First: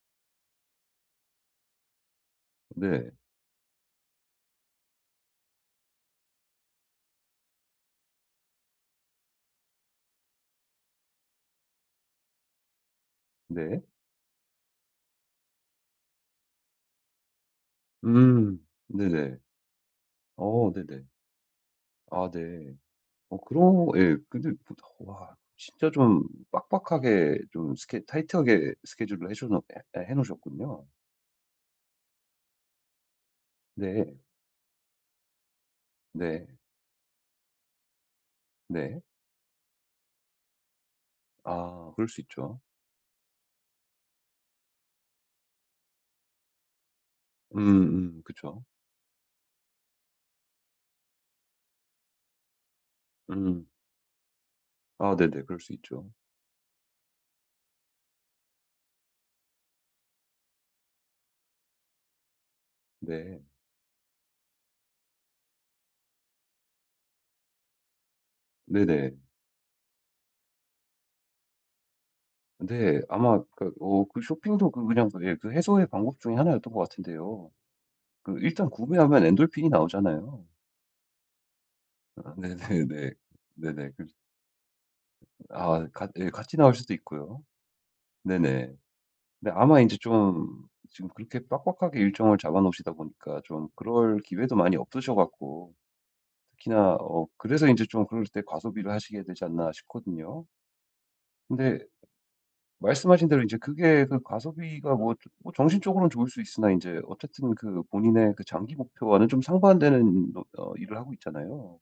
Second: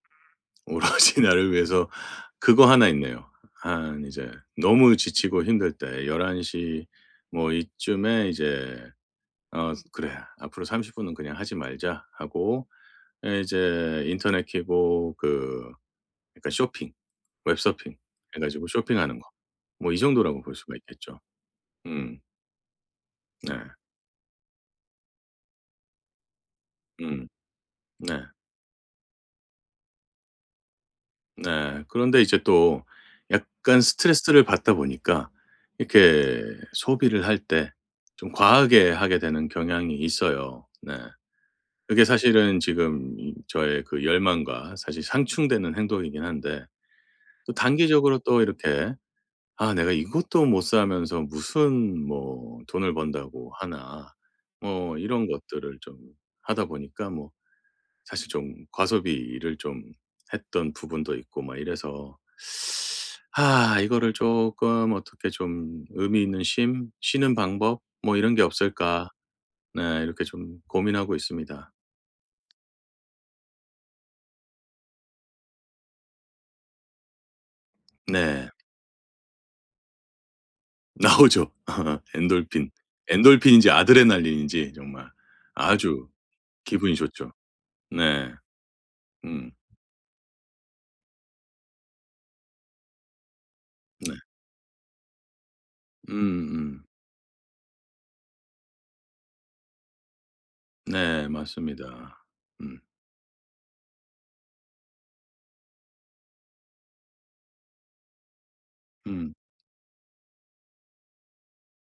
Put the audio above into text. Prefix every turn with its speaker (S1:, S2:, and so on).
S1: 오로지 나를 위해서 그거 하나
S2: 네.
S1: 있네요. 한 이제 너무 지치고 힘들 때 11:00 뭐 이쯤에 이제 "어 그래. 앞으로 30 분은 그냥 하지 말자." 하고 예
S2: 네.
S1: 이제 인터넷 키고 그 그니까 쇼핑, 웹 서핑 해
S2: 음.
S1: 가지고 쇼핑하는 거
S2: 네네.
S1: 뭐 이 정도라고 볼
S2: 어
S1: 수가
S2: 네네.
S1: 있겠죠. 음.
S2: 아 네. 어
S1: 네.
S2: 그런 예 근데 보통 와 진짜 좀
S1: 음.
S2: 빡빡하게 좀 스케
S1: 네.
S2: 타이트하게 스케줄을 해셔 놓 해 해 놓으셨군요.
S1: 네. 그런데 이제 또 약간
S2: 네.
S1: 스트레스를 받다 보니까 이렇게
S2: 네.
S1: 소비를 할 때 좀 과하게
S2: 네.
S1: 하게 되는 경향이 있어요. 네.
S2: 아.
S1: 그게
S2: 그럴 수
S1: 사실은
S2: 있죠.
S1: 지금 저의 그 열망과 사실 상충되는 행동이긴 한데 또 단기적으로
S2: 음음.
S1: 또
S2: 그쵸.
S1: 이렇게 '아 내가 이것도 못 사면서 무슨 뭐 돈을 번다고
S2: 음.
S1: 하나?' 뭐
S2: 아
S1: 이런
S2: 네네. 그럴 수
S1: 것들을 좀
S2: 있죠.
S1: 하다 보니까 뭐 사실 좀 과소비를 좀 했던 부분도 있고 막 이래서
S2: 네.
S1: 아 이거를 쪼끔 어떻게 좀 '의미 있는 쉼, 쉬는 방법, 뭐 이런 게 없을까?'
S2: 네네.
S1: 네 이렇게 좀 고민하고 있습니다.
S2: 근데 아마 그 어 그 쇼핑도 그 그냥 예 그 해소의 방법 중의 하나였던 것 같은데요. 그
S1: 네.
S2: 일단 구매하면 엔돌핀이 나오잖아요.
S1: 나오죠,
S2: 아
S1: 엔돌핀.
S2: 네네네.
S1: 엔돌핀인지
S2: 네네. 그
S1: 아드레날린인지 정말
S2: 아
S1: 아주
S2: 같 예 같이 나올 수도
S1: 기분이 좋죠.
S2: 있고요.
S1: 네
S2: 네네.
S1: 음.
S2: 네. 아마 인제 좀 지금 그렇게 빡빡하게 일정을 잡아 놓으시다 보니까 좀
S1: 네.
S2: 그럴 기회도 많이 없으셔 갖고
S1: 음음.
S2: 특히나 어 그래서 인제 좀 그럴 때 과소비를 하시게 되지 않나 싶거든요.
S1: 네.
S2: 근데
S1: 맞습니다. 음.
S2: 말씀하신 대로 인제 그게 그 과소비가 뭐 뭐 정신적으로는 좋을 수 있으나 인제 어쨌든 그 본인의 그 장기 목표와는
S1: 음.
S2: 좀 상반되는 어 어 일을 하고 있잖아요.